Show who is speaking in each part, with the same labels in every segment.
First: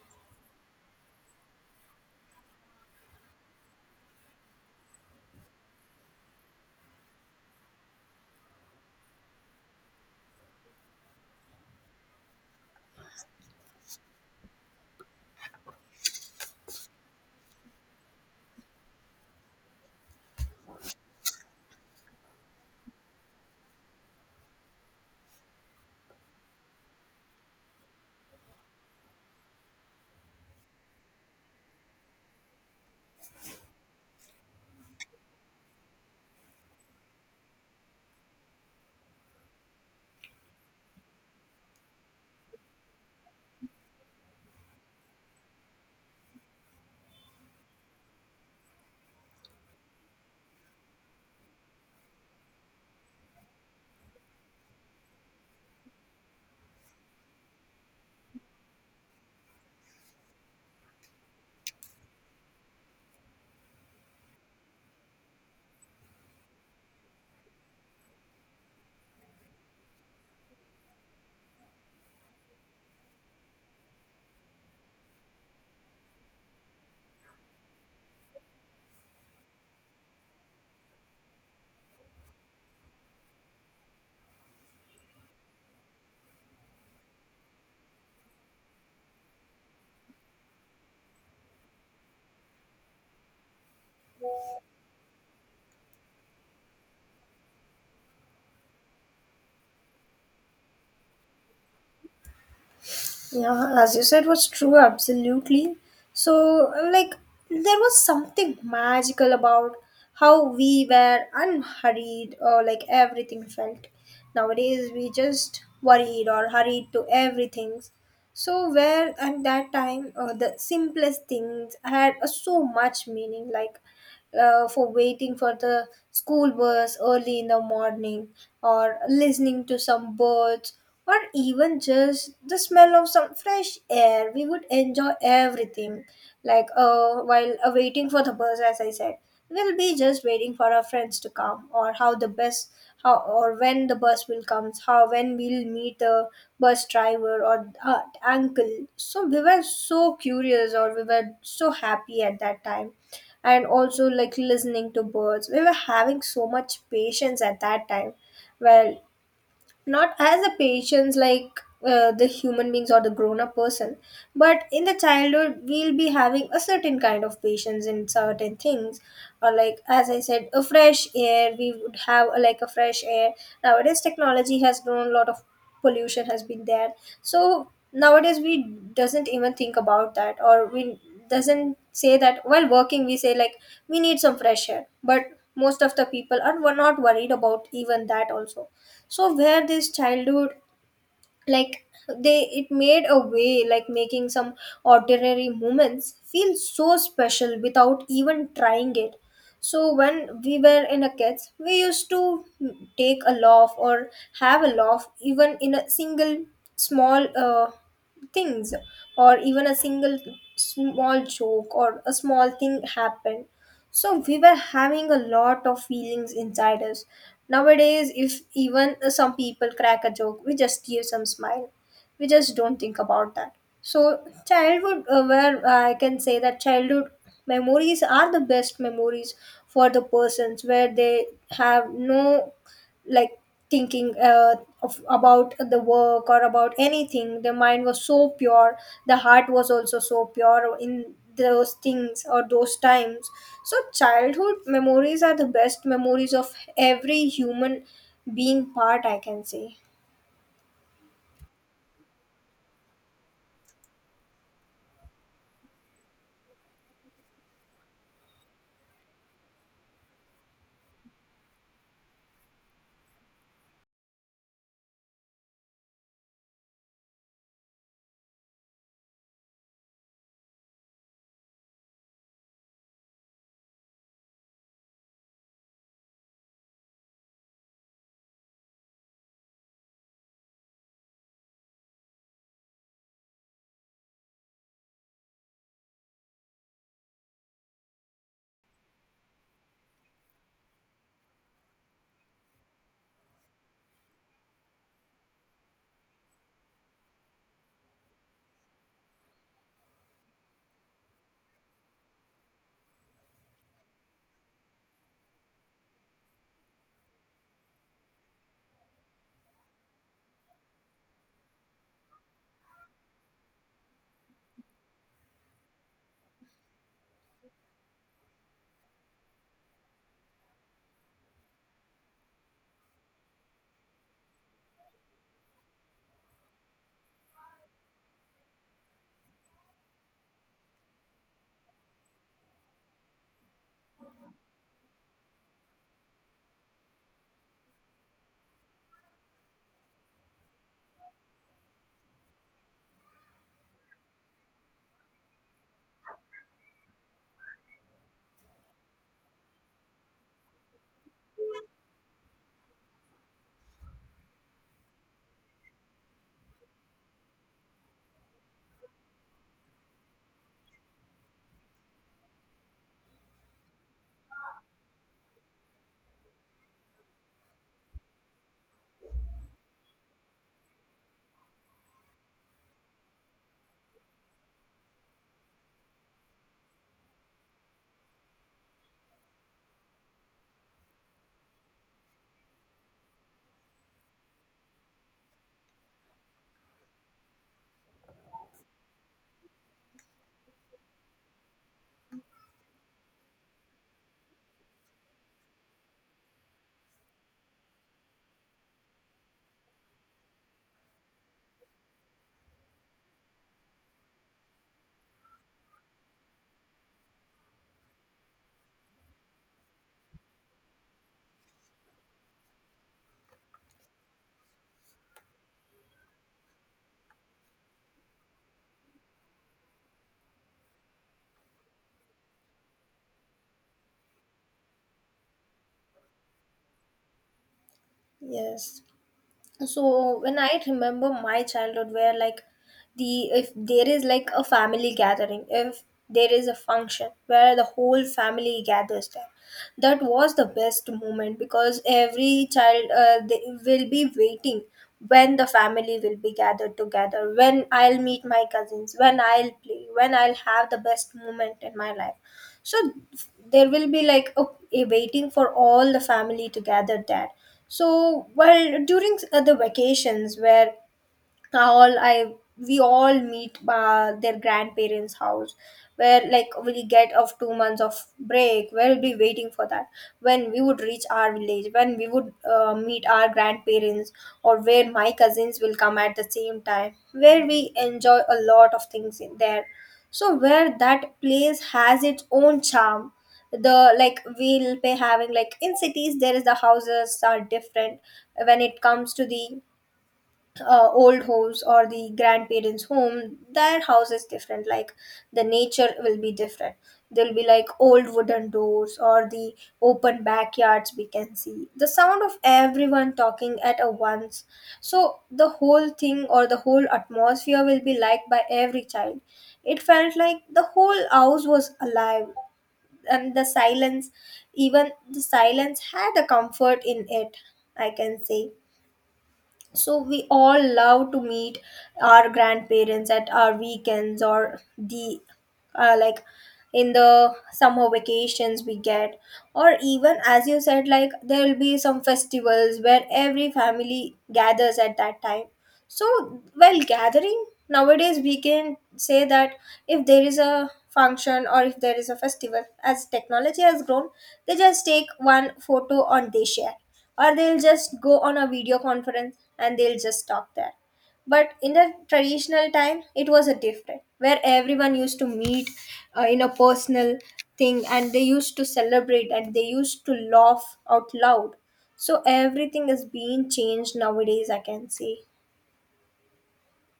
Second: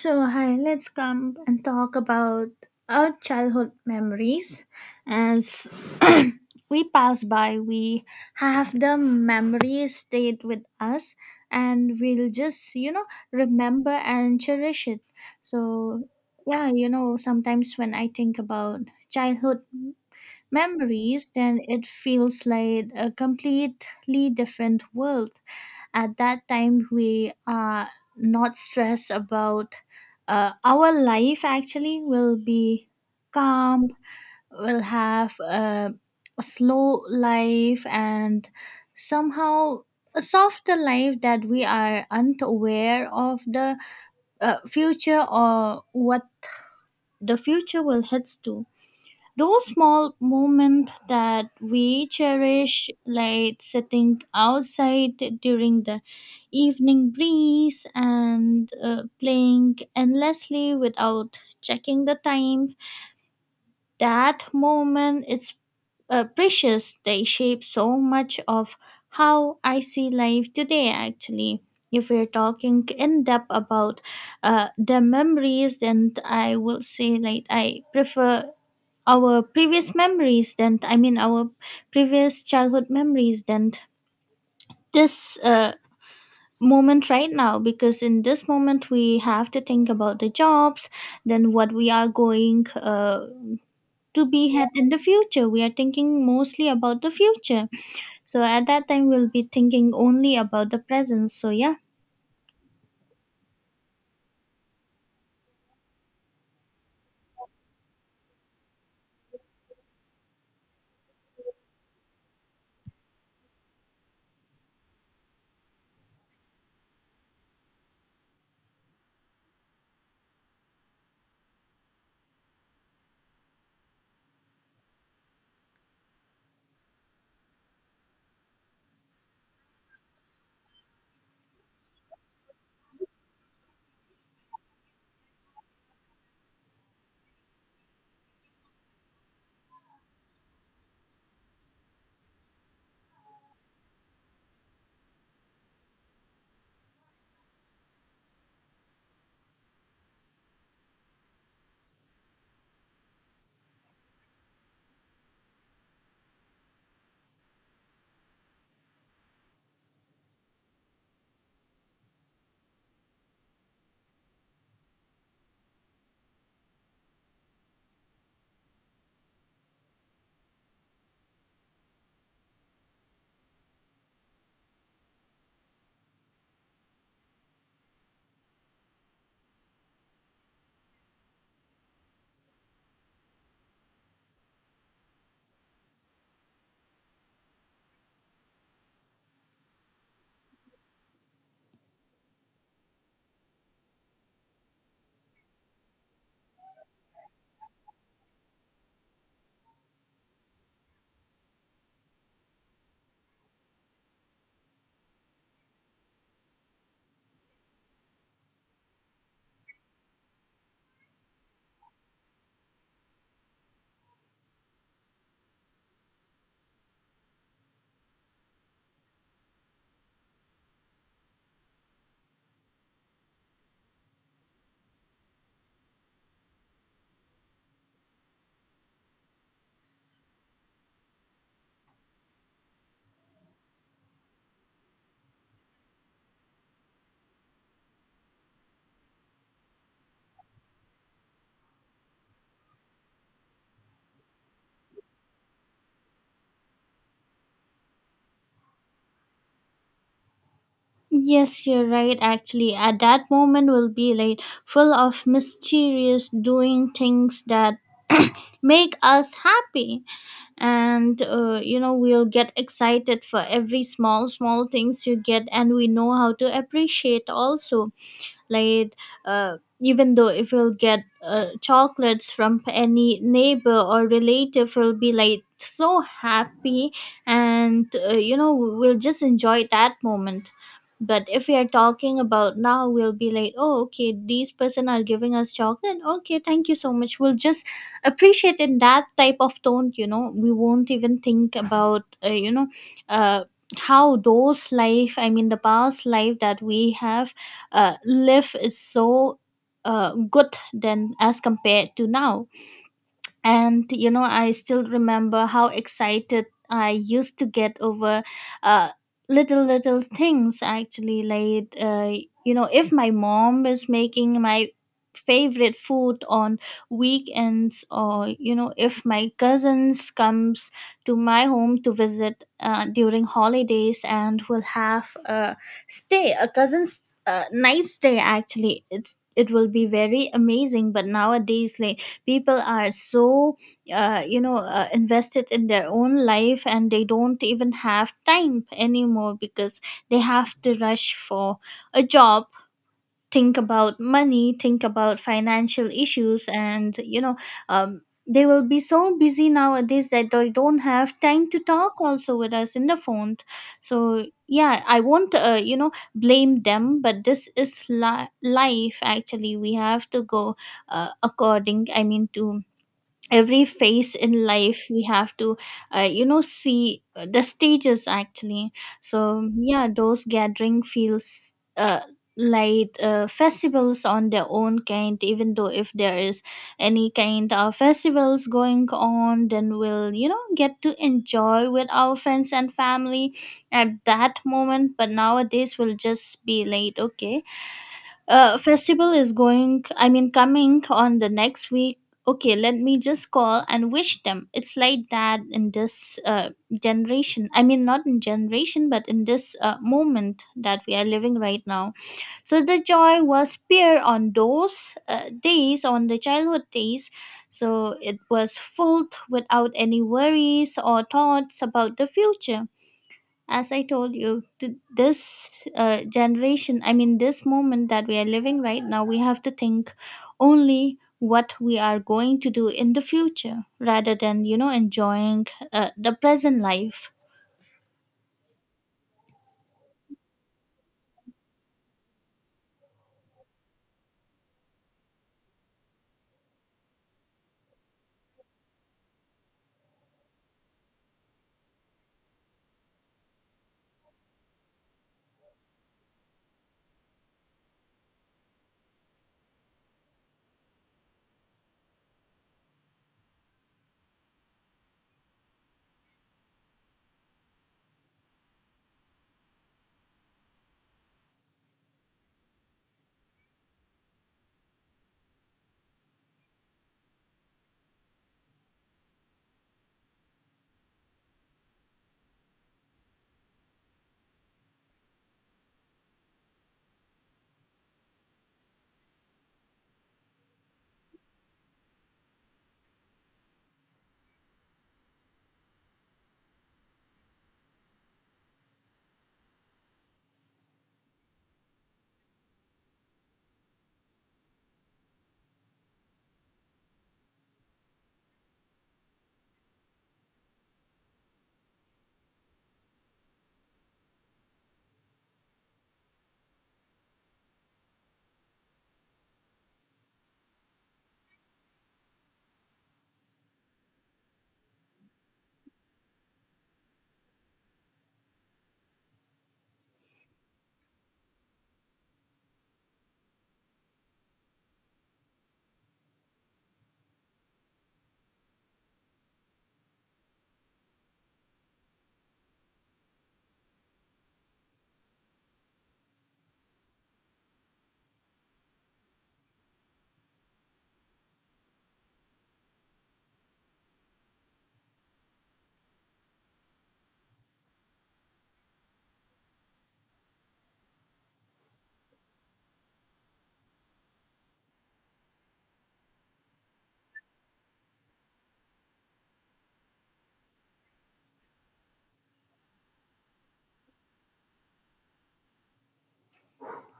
Speaker 1: So, hi, let's come and talk about our childhood memories. As we pass by, we have the memories stayed with us and we'll just, remember and cherish it. So, yeah, sometimes when I think about childhood memories, then it feels like a completely different world. At that time, we are not stressed about our life, actually, will be calm, will have a slow life, and somehow a softer life that we are unaware of the future or what the future will head to. Those small moments that we cherish, like sitting outside during the evening breeze and playing endlessly without checking the time, that moment is precious. They shape so much of how I see life today, actually. If we're talking in depth about the memories, then I will say like I prefer our previous memories then I mean our previous childhood memories then this moment right now, because in this moment we have to think about the jobs, then what we are going to be had in the future. We are thinking mostly about the future. So at that time we'll be thinking only about the present. So yeah,
Speaker 2: Yeah, as you said, was true, absolutely. So, like, there was something magical about how we were unhurried, or like everything felt. Nowadays, we just worried or hurried to everything. So, where at that time the simplest things had so much meaning, like for waiting for the school bus early in the morning, or listening to some birds, or even just the smell of some fresh air, we would enjoy everything. Like while waiting for the bus, as I said, we'll be just waiting for our friends to come, or how the bus how or when the bus will comes how when we'll meet the bus driver or uncle. So we were so curious, or we were so happy at that time. And also, like listening to birds, we were having so much patience at that time. Well, not as a patients, like the human beings or the grown up person, but in the childhood we'll be having a certain kind of patience in certain things, or like as I said, a fresh air, we would have like a fresh air. Nowadays technology has grown, a lot of pollution has been there. So nowadays we doesn't even think about that, or we doesn't say that while working. We say like we need some fresh air, but most of the people are were not worried about even that also. So where this childhood, like, they it made a way like making some ordinary moments feel so special without even trying it. So when we were in a kids, we used to take a laugh, or have a laugh even in a single small things, or even a single small joke or a small thing happened. So we were having a lot of feelings inside us. Nowadays, if even some people crack a joke, we just give some smile. We just don't think about that. So childhood, where I can say that childhood memories are the best memories for the persons where they have no, like, thinking of, about the work or about anything. The mind was so pure, the heart was also so pure in those things or those times. So childhood memories are the best memories of every human being part, I can say.
Speaker 1: yes, you're right, actually. At that moment will be like full of mysterious doing things that make us happy. And you know, we'll get excited for every small small things you get, and we know how to appreciate also, like even though if you'll get chocolates from any neighbor or relative, we will be like so happy. And you know, we'll just enjoy that moment. But if we are talking about now, we'll be like, oh, okay, these person are giving us chocolate, okay, thank you so much, we'll just appreciate in that type of tone. You know, we won't even think about you know, uh, how those life, I mean the past life that we have, life is so good than as compared to now. And you know, I still remember how excited I used to get over uh, little little things, actually, like you know, if my mom is making my favorite food on weekends, or you know, if my cousins comes to my home to visit during holidays, and will have a stay, a cousin's night stay actually. It will be very amazing. But nowadays, like, people are so you know, invested in their own life and they don't even have time anymore, because they have to rush for a job, think about money, think about financial issues. And you know, um, they will be so busy nowadays that they don't have time to talk also with us in the phone. So yeah, I won't you know, blame them, but this is life, actually. We have to go according, I mean to every phase in life. We have to you know, see the stages, actually. So yeah, those gathering feels like festivals on their own kind. Even though if there is any kind of festivals going on, then we'll, you know, get to enjoy with our friends and family at that moment. But nowadays we'll just be late, okay, festival is going, I mean coming on the next week, okay, let me just call and wish them. It's like that in this generation, I mean not in generation, but in this moment that we are living right now. So the joy was pure on those days, on the childhood days. So it was filled without any worries or thoughts about the future. As I told you, this generation, I mean this moment that we are living right now, we have to think only what we are going to do in the future, rather than, you know, enjoying the present life.
Speaker 2: Yes. So when I remember my childhood, where, like, the if there is like a family gathering, if there is a function where the whole family gathers there, that was the best moment. Because every child, they will be waiting when the family will be gathered together, when I'll meet my cousins, when I'll play, when I'll have the best moment in my life. So there will be like a waiting for all the family to gather there. So while during the vacations, where all I we all meet their grandparents house, where like we get of 2 months of break, we'll be waiting for that. When we would reach our village, when we would meet our grandparents, or where my cousins will come at the same time, where we enjoy a lot of things in there. So where that place has its own charm. The, like, we'll be having like in cities there is the houses are different. When it comes to the old homes or the grandparents home, their house is different. Like the nature will be different. There'll be like old wooden doors or the open backyards. We can see the sound of everyone talking at a once. So the whole thing or the whole atmosphere will be liked by every child. It felt like the whole house was alive. And the silence, even the silence had a comfort in it, I can say. So we all love to meet our grandparents at our weekends, or the like in the summer vacations we get. Or even as you said, like there will be some festivals where every family gathers at that time. So, while gathering, nowadays we can say that if there is a function or if there is a festival, as technology has grown, they just take one photo and they share, or they'll just go on a video conference and they'll just talk there. But in the traditional time, it was a different where everyone used to meet in a personal thing, and they used to celebrate and they used to laugh out loud. So everything is being changed nowadays, I can say.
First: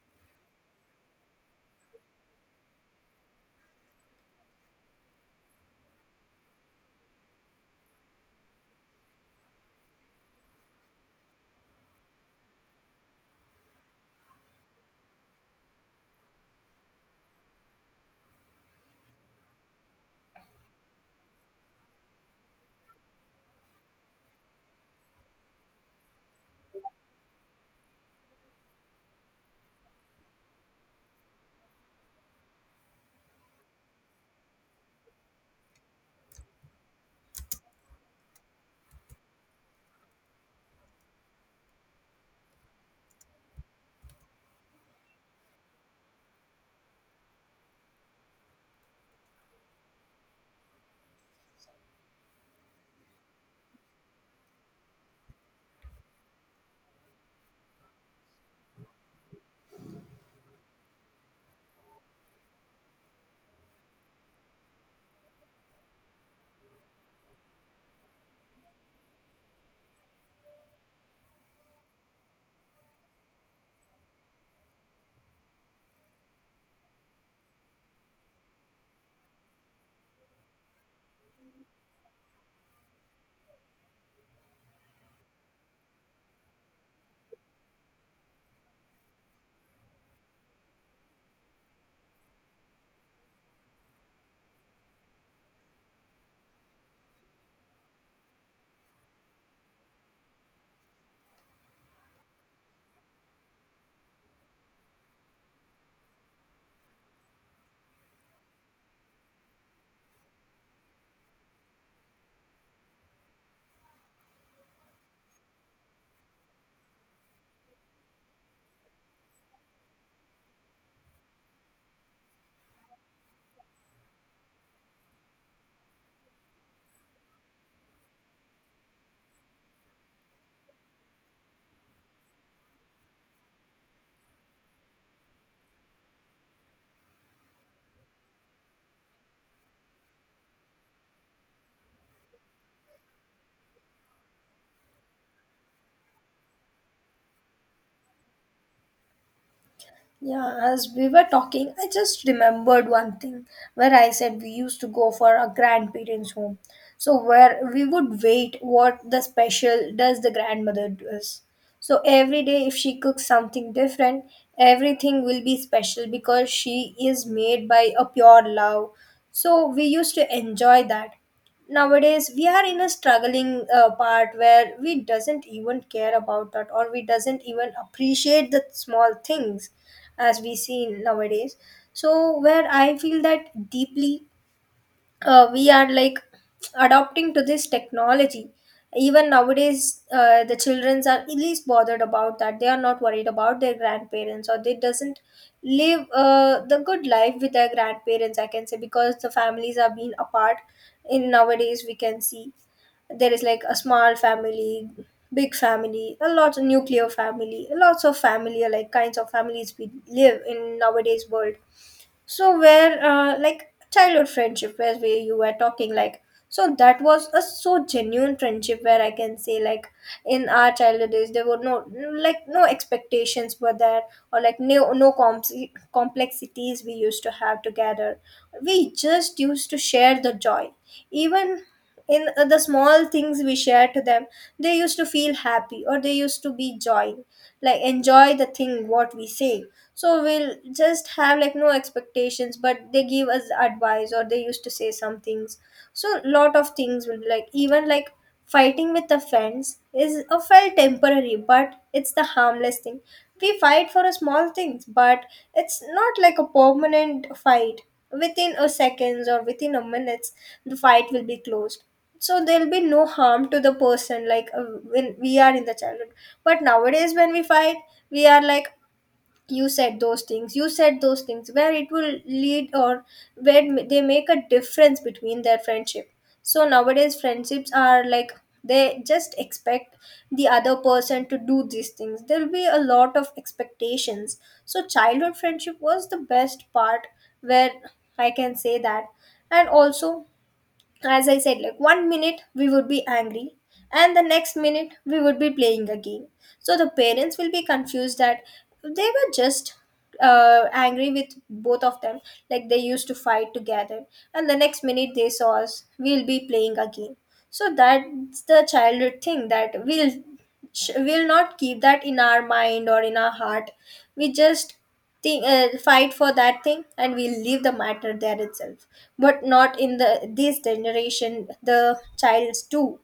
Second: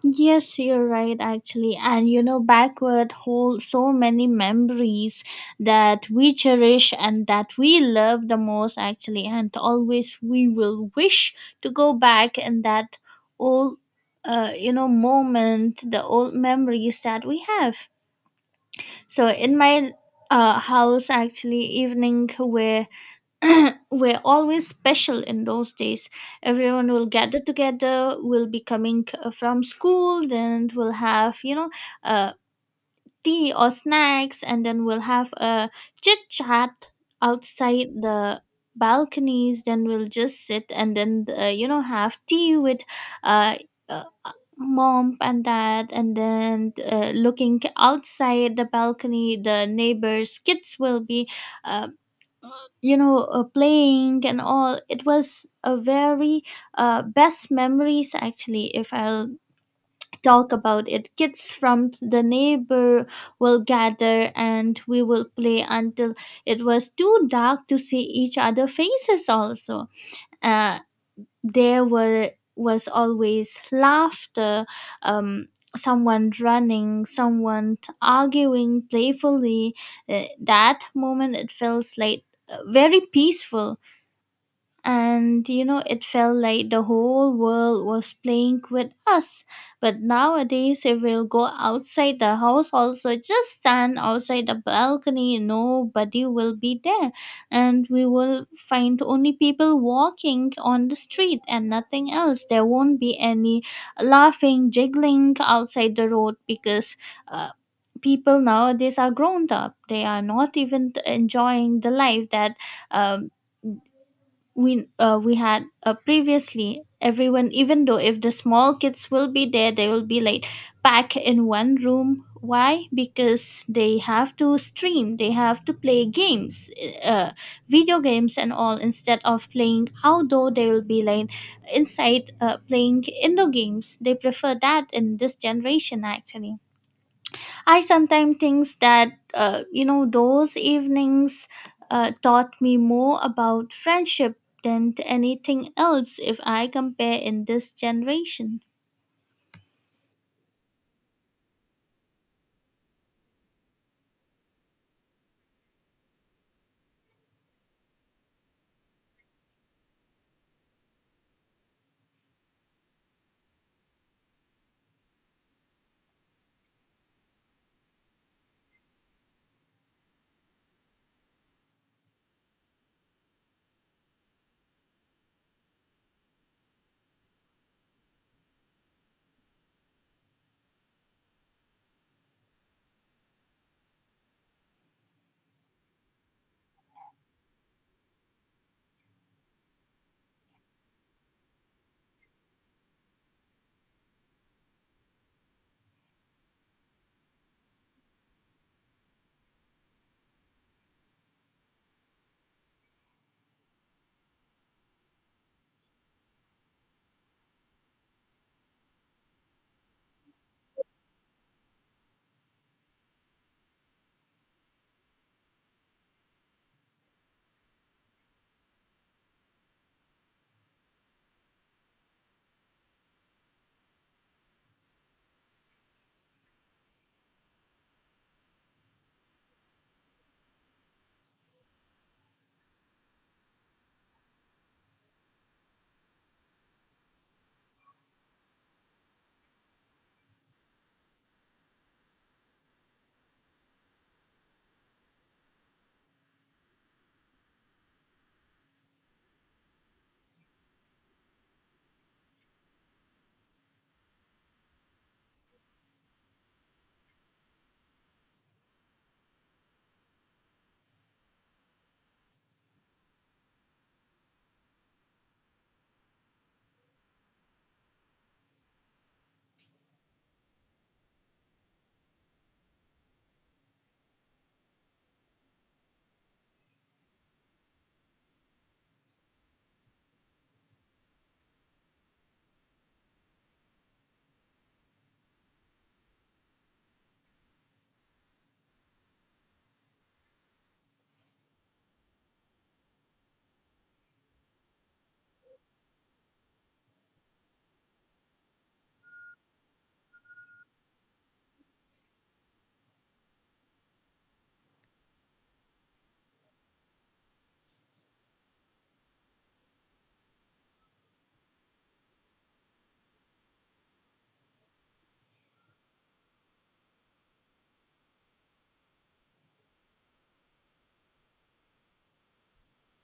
Speaker 1: Yes, you're right, actually. And you know, backward hold so many memories that we cherish and that we love the most, actually. And always we will wish to go back in that old, you know, moment, the old memories that we have. So in my house, actually, evening where were always special in those days. Everyone will gather together, will be coming from school, then we'll have, you know, uh, tea or snacks, and then we'll have a chit chat outside the balconies. Then we'll just sit and then, you know, have tea with. Uh, uh, mom and dad, and then looking outside the balcony, the neighbors kids will be uh, you know, playing and all. It was a very best memories, actually, if I'll talk about it. Kids from the neighbor will gather and we will play until it was too dark to see each other faces also. Uh, there were was always laughter, um, someone running, someone arguing playfully. That moment it feels like very peaceful, and you know, it felt like the whole world was playing with us. But nowadays if we'll go outside the house also, just stand outside the balcony, nobody will be there, and we will find only people walking on the street and nothing else. There won't be any laughing, jiggling outside the road, because uh, people nowadays are grown up, they are not even enjoying the life that um, we had previously. Everyone, even though if the small kids will be there, they will be like packed in one room. Why? Because they have to stream, they have to play games, uh, video games and all, instead of playing outdoor. They will be like inside playing indoor games, they prefer that in this generation, actually. I sometimes think that, you know, those evenings taught me more about friendship than anything else, if I compare in this generation.
Speaker 2: Yeah, as we were talking, I just remembered one thing where I said we used to go for our grandparents' home. So where we would wait what the special does the grandmother does. So every day if she cooks something different, everything will be special because she is made by a pure love. So we used to enjoy that. Nowadays we are in a struggling part where we doesn't even care about that, or we doesn't even appreciate the small things as we see nowadays. So where I feel that deeply, we are like adopting to this technology. Even nowadays the childrens are at least bothered about that. They are not worried about their grandparents, or they doesn't live the good life with their grandparents, I can say, because the families are being apart in nowadays, we can see. There is like a small family, big family, a lot of nuclear family, lots of family, like kinds of families we live in nowadays world. So where like childhood friendship, where we you were talking like, so that was a so genuine friendship, where I can say like in our childhood days there were no, like, no expectations were there. Or like no comps complexities we used to have together. We just used to share the joy. Even in the small things we share to them, they used to feel happy, or they used to be joy, like enjoy the thing what we say. So we'll just have like no expectations, but they give us advice or they used to say some things. So lot of things will be like, even like fighting with the friends is a felt temporary, but it's the harmless thing. We fight for a small things, but it's not like a permanent fight. Within a seconds or within a minutes, the fight will be closed. So there'll be no harm to the person, like when we are in the childhood. But nowadays when we fight, we are like, you said those things, you said those things, where it will lead, or where they make a difference between their friendship. So nowadays friendships are like, they just expect the other person to do these things. There will be a lot of expectations. So childhood friendship was the best part, where I can say that. And also, as I said, like 1 minute we would be angry, and the next minute we would be playing a game. So the parents will be confused that they were just angry with both of them, like they used to fight together, and the next minute they saw us, we'll be playing a game. So that's the childhood thing that we'll we'll not keep that in our mind or in our heart. We just thing, fight for that thing, and we'll leave the matter there itself. But not in the this generation, the childs too,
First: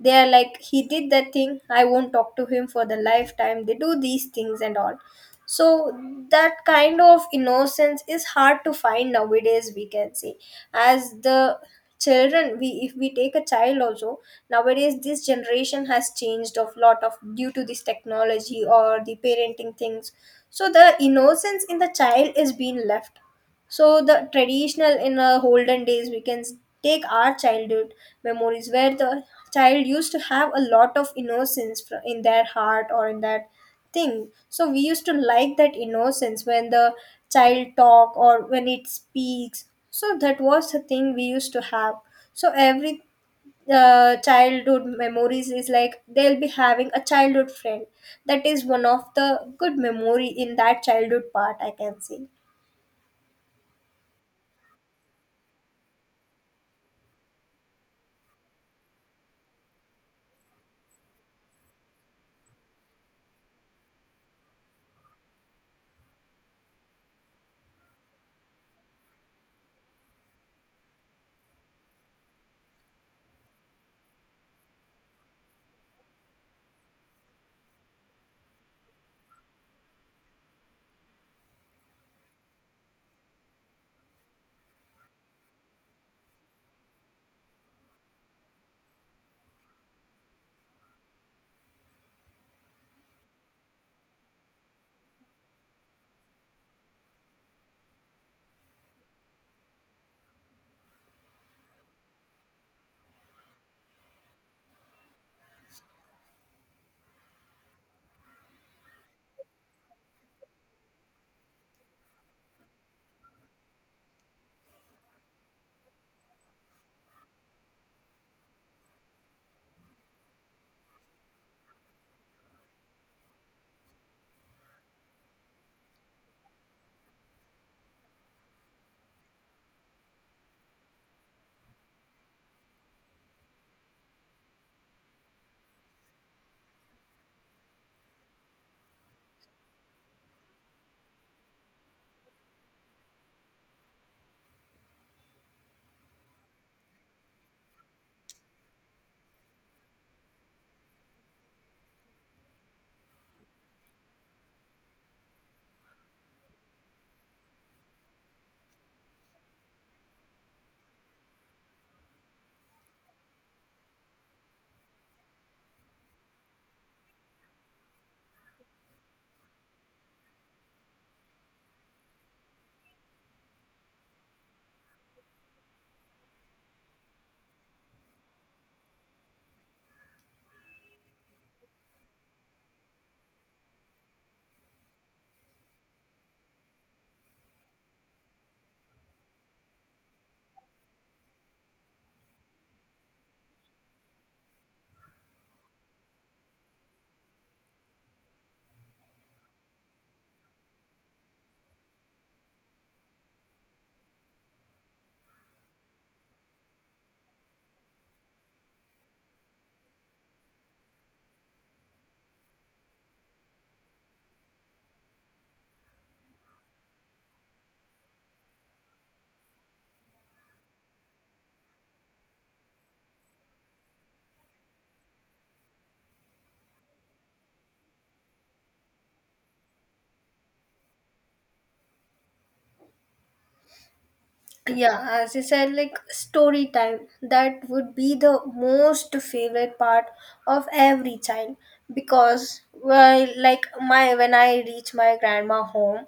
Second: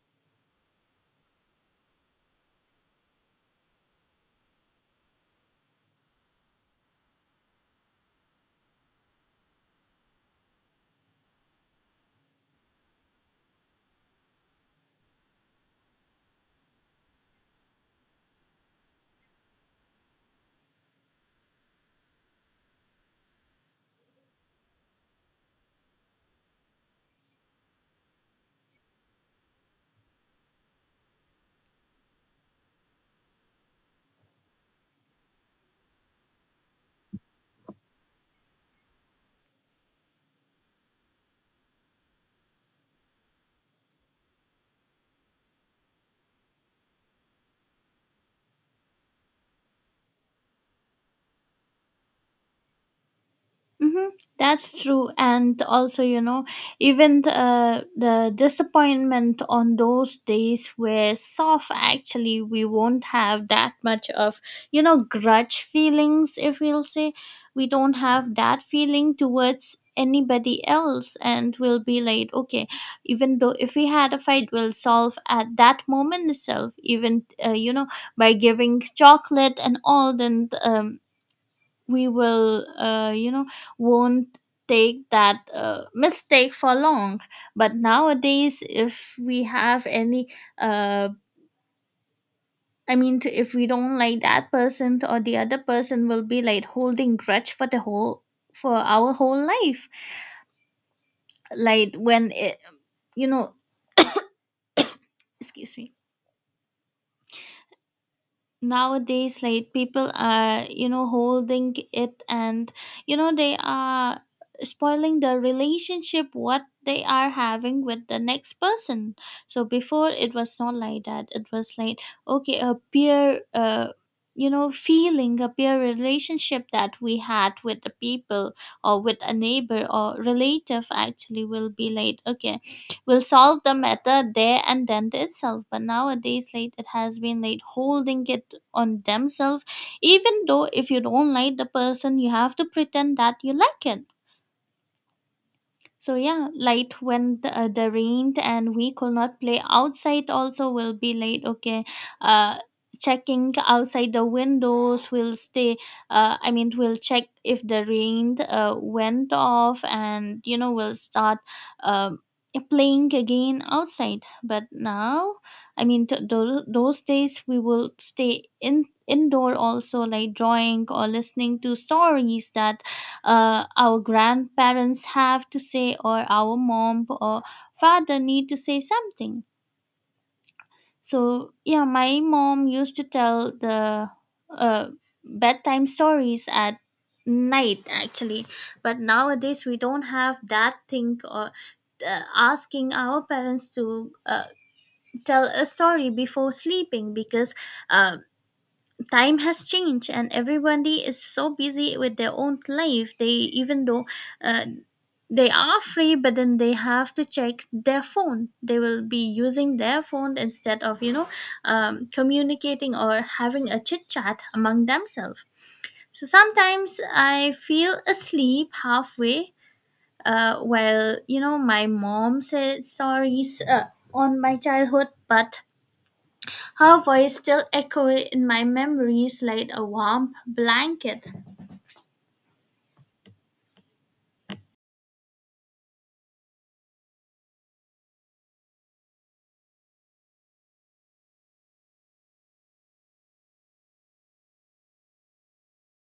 Speaker 2: they are like, he did that thing, I won't talk to him for the lifetime, they do these things and all. So that kind of innocence is hard to find nowadays, we can say. As the children, we if we take a child also nowadays, this generation has changed of lot of due to this technology or the parenting things. So the innocence in the child is being left. So the traditional in olden days, we can take our childhood memories, where the child used to have a lot of innocence in their heart or in that thing. So we used to like that innocence when the child talk or when it speaks. So that was the thing we used to have. So every childhood memories is like they'll be having a childhood friend. That is one of the good memory in that childhood part, I can say.
Speaker 1: Mm-hmm. That's true. And also, you know, even the, the disappointment on those days were soft. Actually, we won't have that much of, you know, grudge feelings. If we'll say, we don't have that feeling towards anybody else, and we'll be like, okay, even though if we had a fight, we'll solve at that moment itself. Even you know, by giving chocolate and all, then we will, you know, won't take that mistake for long. But nowadays if we have any uh, I mean if we don't like that person, or the other person will be like holding grudge for the whole, for our whole life. Like when it, you know, excuse me, nowadays, like, people are, you know, holding it, and you know, they are spoiling the relationship what they are having with the next person. So before it was not like that. It was like, okay, a peer you know, feeling, a peer relationship that we had with the people, or with a neighbor or relative, actually, will be like, okay, will solve the matter there and then itself. But nowadays, like, it has been like holding it on themselves. Even though if you don't like the person, you have to pretend that you like it. So yeah, light when the, the rained and we could not play outside. Also will be late. Okay, uh, checking outside the windows, we'll stay. I mean, we'll check if the rain went off, and you know, we'll start um, playing again outside. But now, I mean, those days we will stay in indoor also, like drawing or listening to stories that our grandparents have to say, or our mom or father need to say something. So yeah, my mom used to tell the uh, bedtime stories at night, actually. But nowadays we don't have that thing, or asking our parents to tell a story before sleeping, because uh, time has changed and everybody is so busy with their own life. They, even though uh, they are free, but then they have to check their phone. They will be using their phone instead of, you know, communicating or having a chit chat among themselves. So sometimes I feel asleep halfway while, you know, my mom said stories on my childhood, but her voice still echoed in my memories like a warm blanket.
Speaker 2: Yeah, as you said, like story time, that would be the most favorite part of every child. Because, well, like my when I reach my grandma home,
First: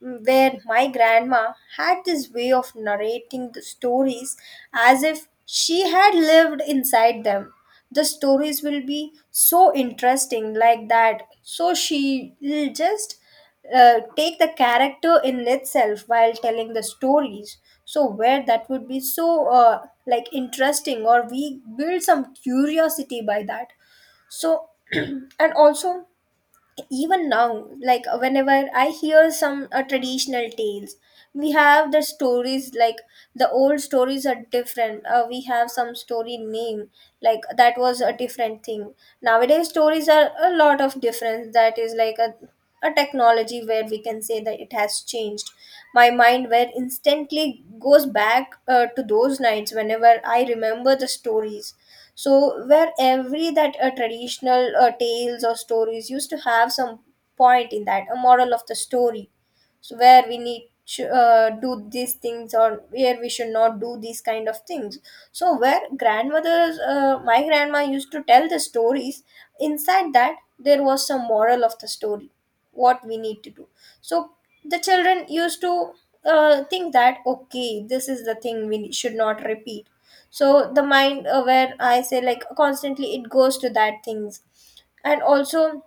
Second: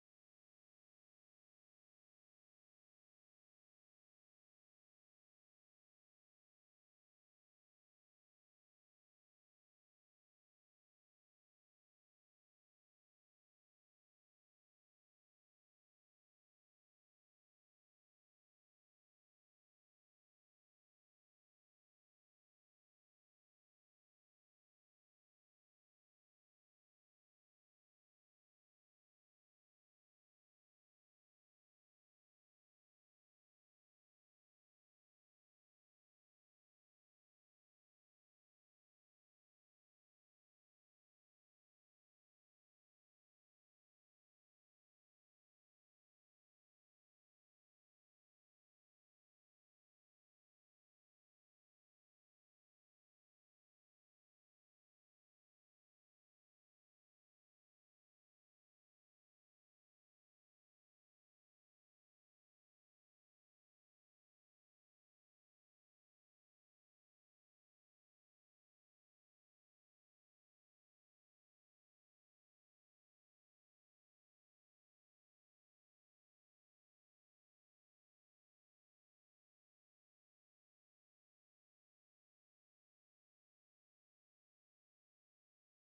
Speaker 2: where my grandma had this way of narrating the stories as if she had lived inside them. The stories will be so interesting, like that. So she will just take the character in itself while telling the stories. So, where that would be so like interesting, or we build some curiosity by that. So, and also even now, like, whenever I hear some traditional tales, we have the stories like the old stories are different. We have some story name like that was a different thing. Nowadays stories are a lot of difference. That is like a technology where we can say that it has changed my mind, where instantly goes back to those nights whenever I remember the stories. So where every that traditional tales or stories used to have some point in that, a moral of the story. So where we need to do these things or where we should not do these kind of things. So where grandmothers, my grandma used to tell the stories, inside that there was some moral of the story, what we need to do. So the children used to think that, okay, this is the thing we should not repeat. So the mind, where I say like constantly it goes to that things. And also,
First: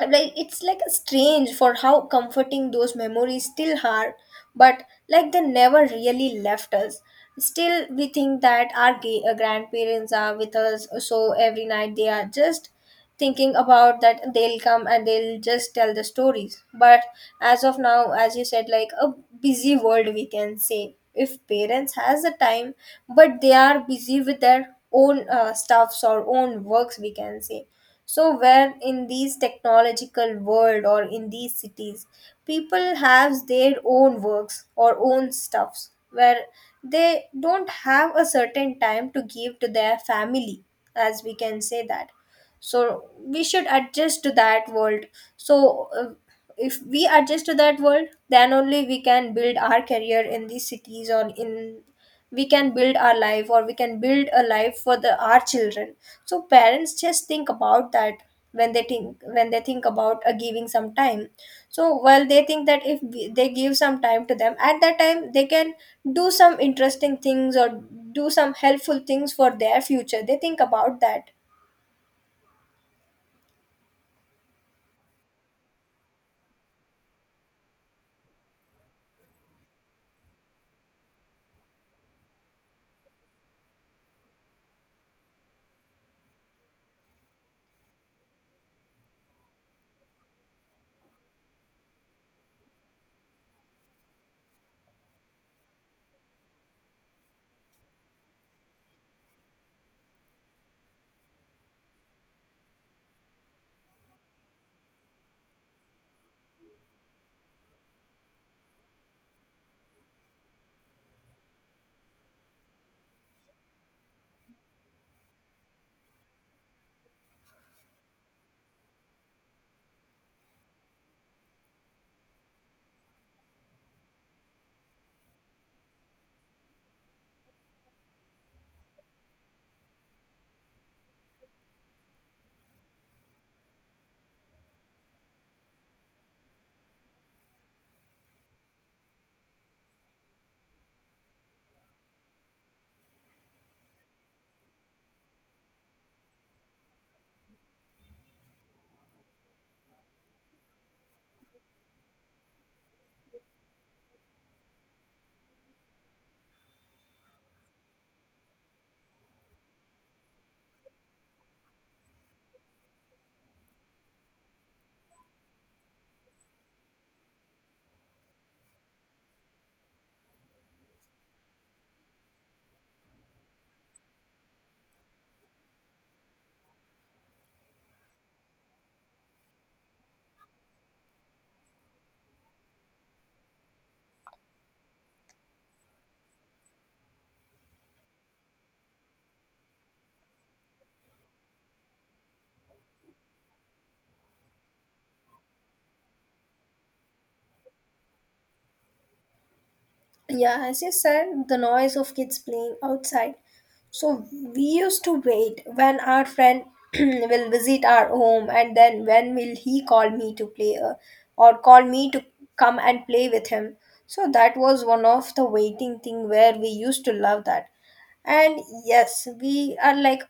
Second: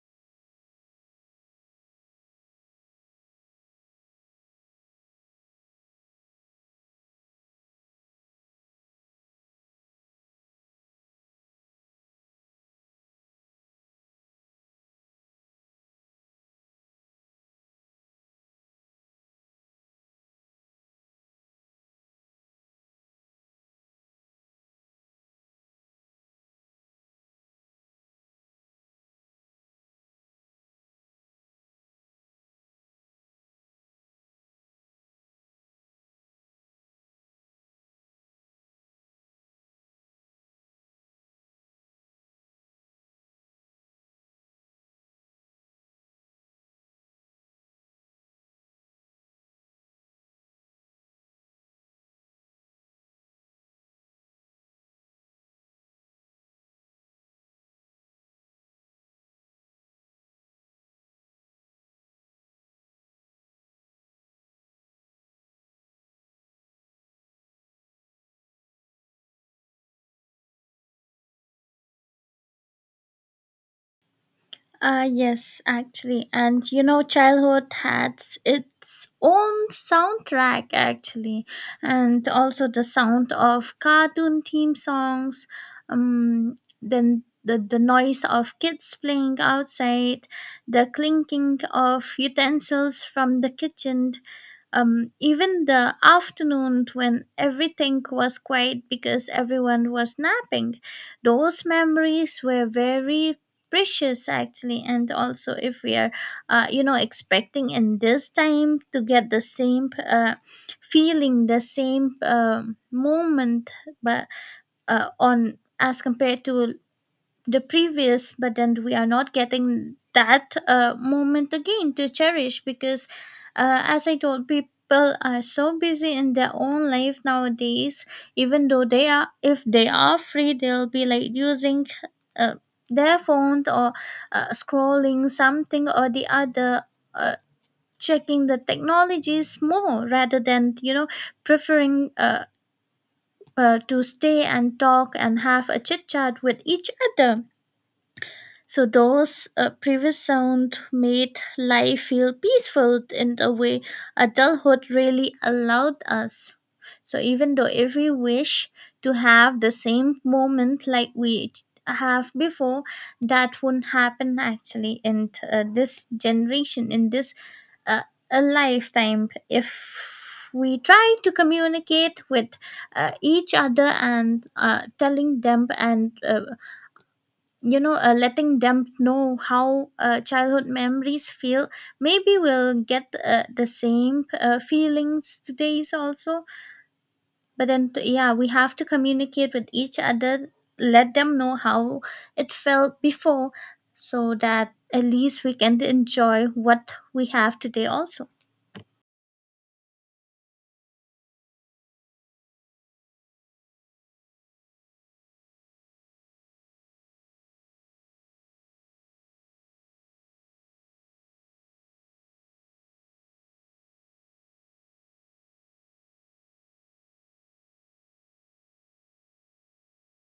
Speaker 2: like, it's like a strange for how comforting those memories still are. But like they never really left us. Still we think that our grandparents are with us, so every night they are just thinking about that they'll come and they'll just tell the stories. But as of now, as you said, like a busy world, we can say, if parents has the time, but they are busy with their own stuffs or own works, we can say. So where in these technological world or in these cities, people have their own works or own stuffs where they don't have a certain time to give to their family, as we can say that. So we should adjust to that world. So if we adjust to that world, then only we can build our career in these cities, or in we can build our life, or we can build a life for the our children. So parents just think about that. When they think, when they think about giving some time. So while they think that if they give some time to them, at that time they can do some interesting things or do some helpful things for their future, they think about that.
Speaker 1: Ah, yes, actually. And you know, childhood had its own soundtrack, actually, and also the sound of cartoon theme songs, then the noise of kids playing outside, the clinking of utensils from the kitchen, even the afternoon when everything was quiet because everyone was napping, those memories were very precious, actually. And also, if we are, expecting in this time to get the same feeling, the same moment, but on as compared to the previous, but then we are not getting that moment again to cherish because as I told, people are so busy in their own life nowadays. Even though they are, if they are free, they'll be like using uh, their phone or scrolling something or the other, uh, checking the technologies more rather than, you know, preferring to stay and talk and have a chit chat with each other. So those previous sound made life feel peaceful in a way adulthood really allowed us. So even though if we wish to have the same moment like we have before, that wouldn't happen actually in this generation, in this uh, a lifetime. If we try to communicate with each other and telling them and letting them know how childhood memories feel, maybe we'll get the same feelings today's also. But then, yeah, we have to communicate with each other, let them know how it felt before, so that at least we can enjoy what we have today also.
Speaker 2: Yeah, as you said, the noise of kids playing outside. So we used to wait when our friend will visit our home, and then when will he call me to play, or call me to come and play with him. So that was one of the waiting thing where we used to love that. And yes, we are like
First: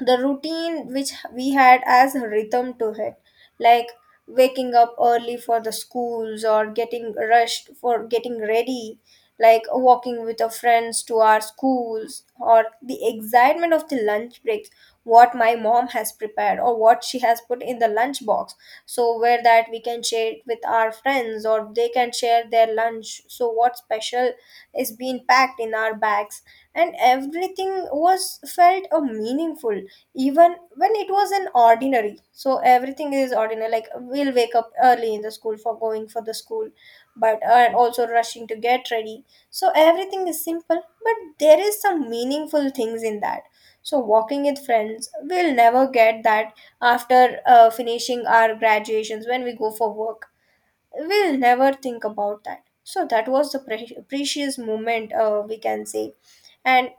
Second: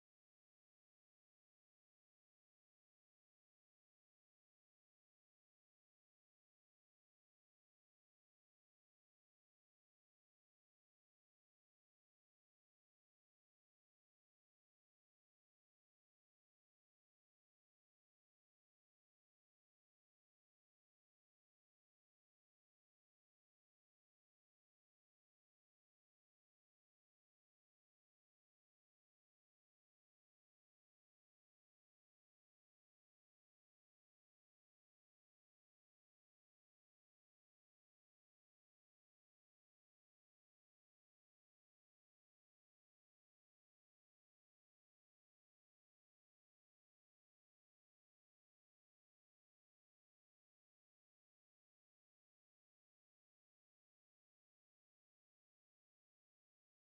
Speaker 2: the routine which we had as a rhythm to it, like waking up early for the schools, or getting rushed for getting ready, like walking with our friends to our schools, or the excitement of the lunch breaks, what my mom has prepared or what she has put in the lunch box. So where that we can share it with our friends, or they can share their lunch, so what special is being packed in our bags. And everything was felt meaningful, even when it was an ordinary. So everything is ordinary, like we'll wake up early in the school for going for the school, but and also rushing to get ready. So everything is simple, but there is some meaningful things in that. So walking with friends, we'll never get that after finishing our graduations, when we go for work we'll never think about that. So that was the precious moment, we can say. And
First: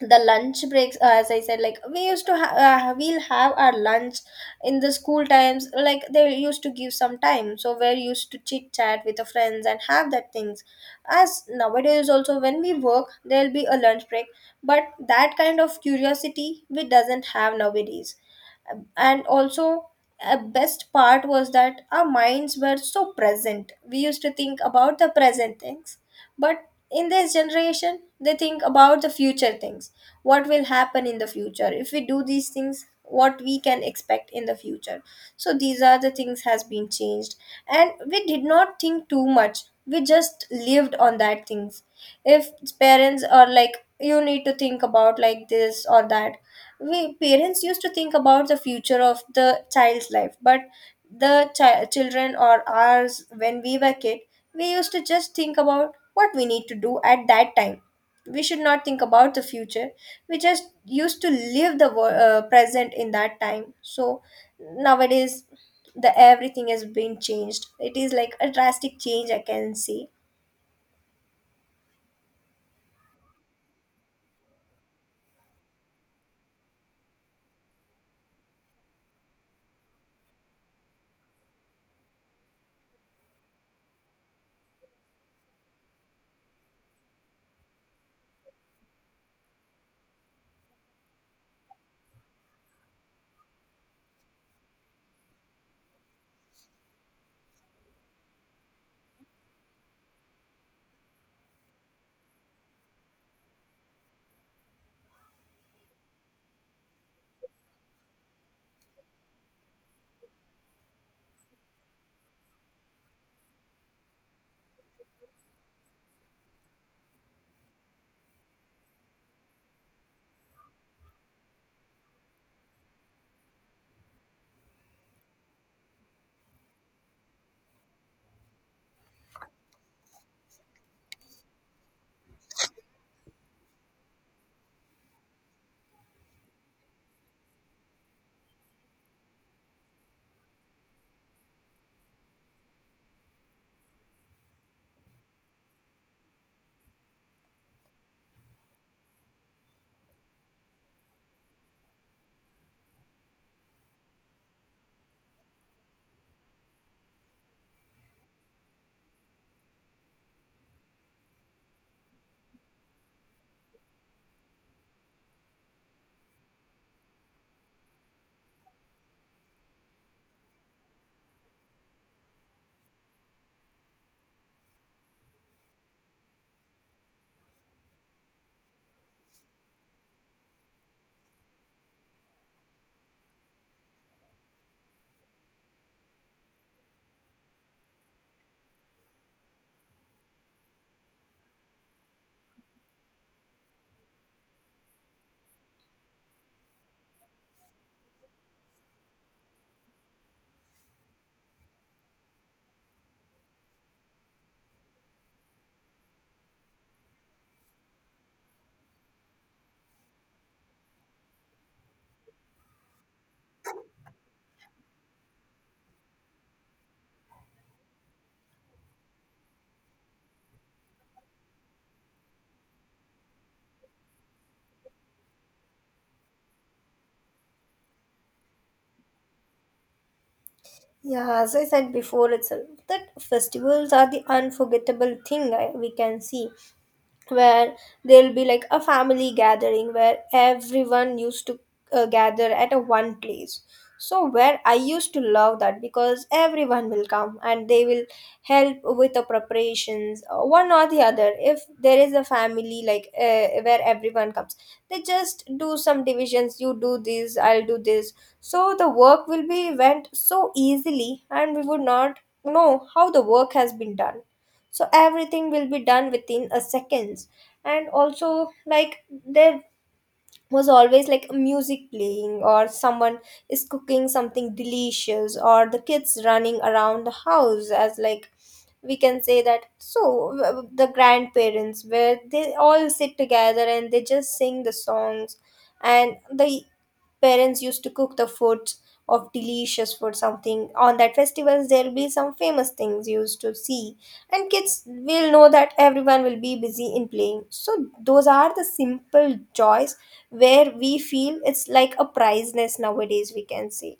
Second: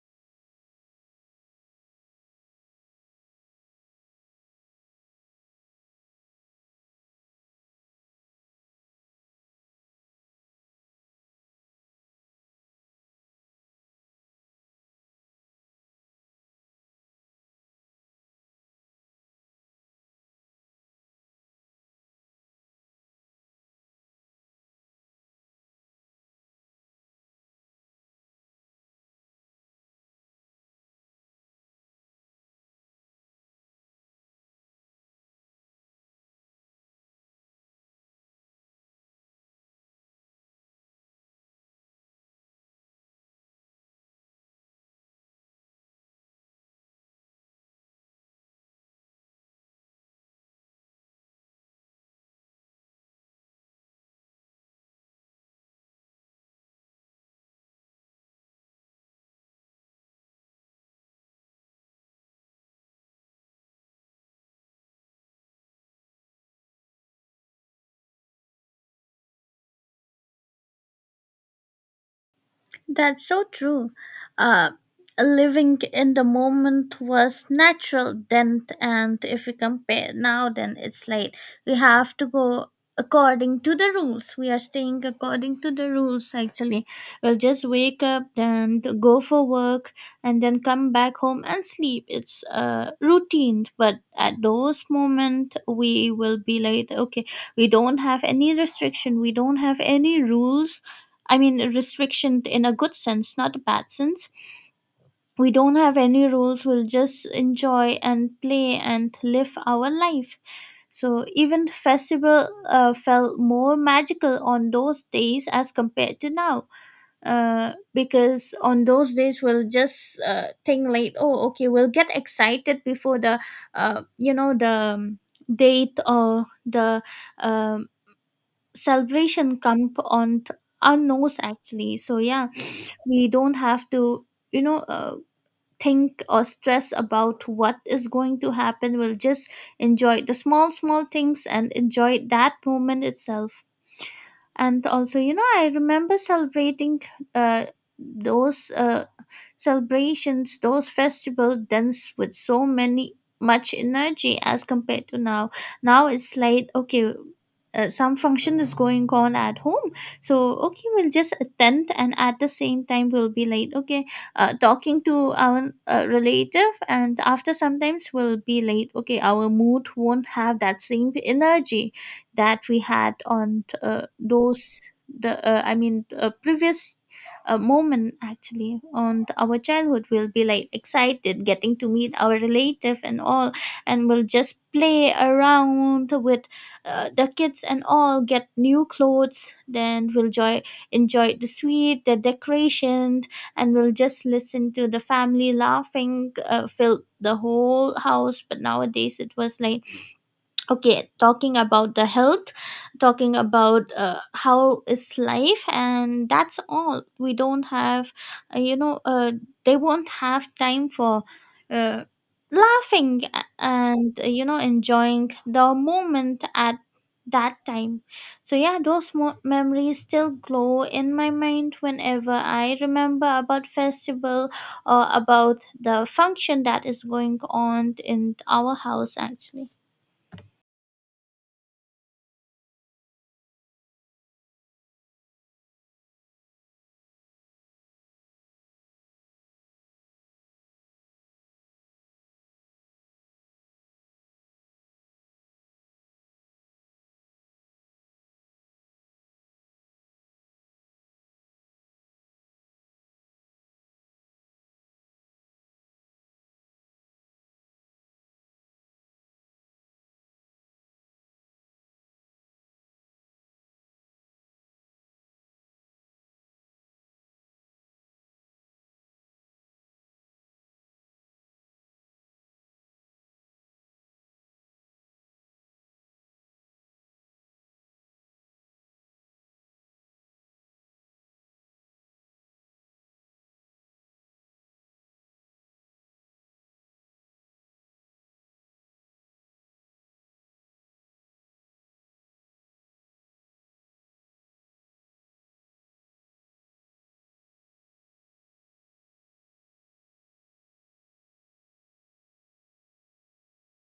Speaker 2: the lunch breaks, as I said, like we used to we'll have our lunch in the school times, like they used to give some time, so we're used to chit chat with the friends and have that things. As nowadays also when we work, there'll be a lunch break, but that kind of curiosity we doesn't have nowadays. And also, a best part was that our minds were so present. We used to think about the present things. But in this generation they think about the future things, what will happen in the future if we do these things, what we can expect in the future. So these are the things has been changed. And we did not think too much, we just lived on that things. If parents are like you need to think about like this or that, we parents used to think about the future of the child's life. But the children, or ours, when we were kid, we used to just think about what we need to do at that time. We should not think about the future. We just used to live the present in that time. So nowadays the everything has been changed. It is like a drastic change, I can see.
Speaker 1: That's so true. Uh, Living in the moment was natural then, and if we compare now, then it's like we have to go according to the rules. We are staying according to the rules, actually. We'll just wake up, then go for work, and then come back home and sleep. It's routine, but at those moment, we will be like, okay, we don't have any restriction, we don't have any rules. I mean, restriction in a good sense, not a bad sense. We don't have any rules, we'll just enjoy and play and live our life. So, even festival felt more magical on those days as compared to now. Because on those days we'll just think like, oh, okay, we'll get excited before the uh, you know the um, date or the um, celebration come our nose, actually. So yeah, we don't have to, you know uh, think or stress about what is going to happen, we'll just enjoy the small small things and enjoy that moment itself. And also, you know, I remember celebrating uh, those celebrations, those festival dance with so many much energy as compared to now. Now it's like, okay, some function is going on at home, so okay, we'll just attend, and at the same time we'll be like, okay, talking to our relative, and after sometimes we'll be late, okay, our mood won't have that same energy that we had on those the I mean previous moment. Actually on our childhood, we'll be like excited getting to meet our relative and all, and we'll just play around with the kids and all, get new clothes, then we'll enjoy the sweet, the decoration, and we'll just listen to the family laughing filled the whole house. But nowadays it was like, okay, talking about the health, talking about how is life, and that's all. We don't have, uh, you know uh, they won't have time for uh, laughing and enjoying the moment at that time. So yeah, those memories still glow in my mind whenever I remember about festival or about the function that is going on in our house actually.
Speaker 2: Yeah, as I said before itself, that festivals are the unforgettable thing I, we can see. Where there'll be like a family gathering where everyone used to gather at a one place. So where I used to love that because everyone will come and they will help with the preparations, one or the other. If there is a family like, where everyone comes, they just do some divisions, you do this, I'll do this. So the work will be went so easily and we would not know how the work has been done. So everything will be done within a seconds. And also, like, there was always like music playing, or someone is cooking something delicious, or the kids running around the house, as like we can say that. So the grandparents, where they all sit together and they just sing the songs, and the parents used to cook the foods of delicious food. Something on that festivals, there'll be some famous things used to see. And kids will know that everyone will be busy in playing. So those are the simple joys where we feel it's like a priceless, nowadays we can say.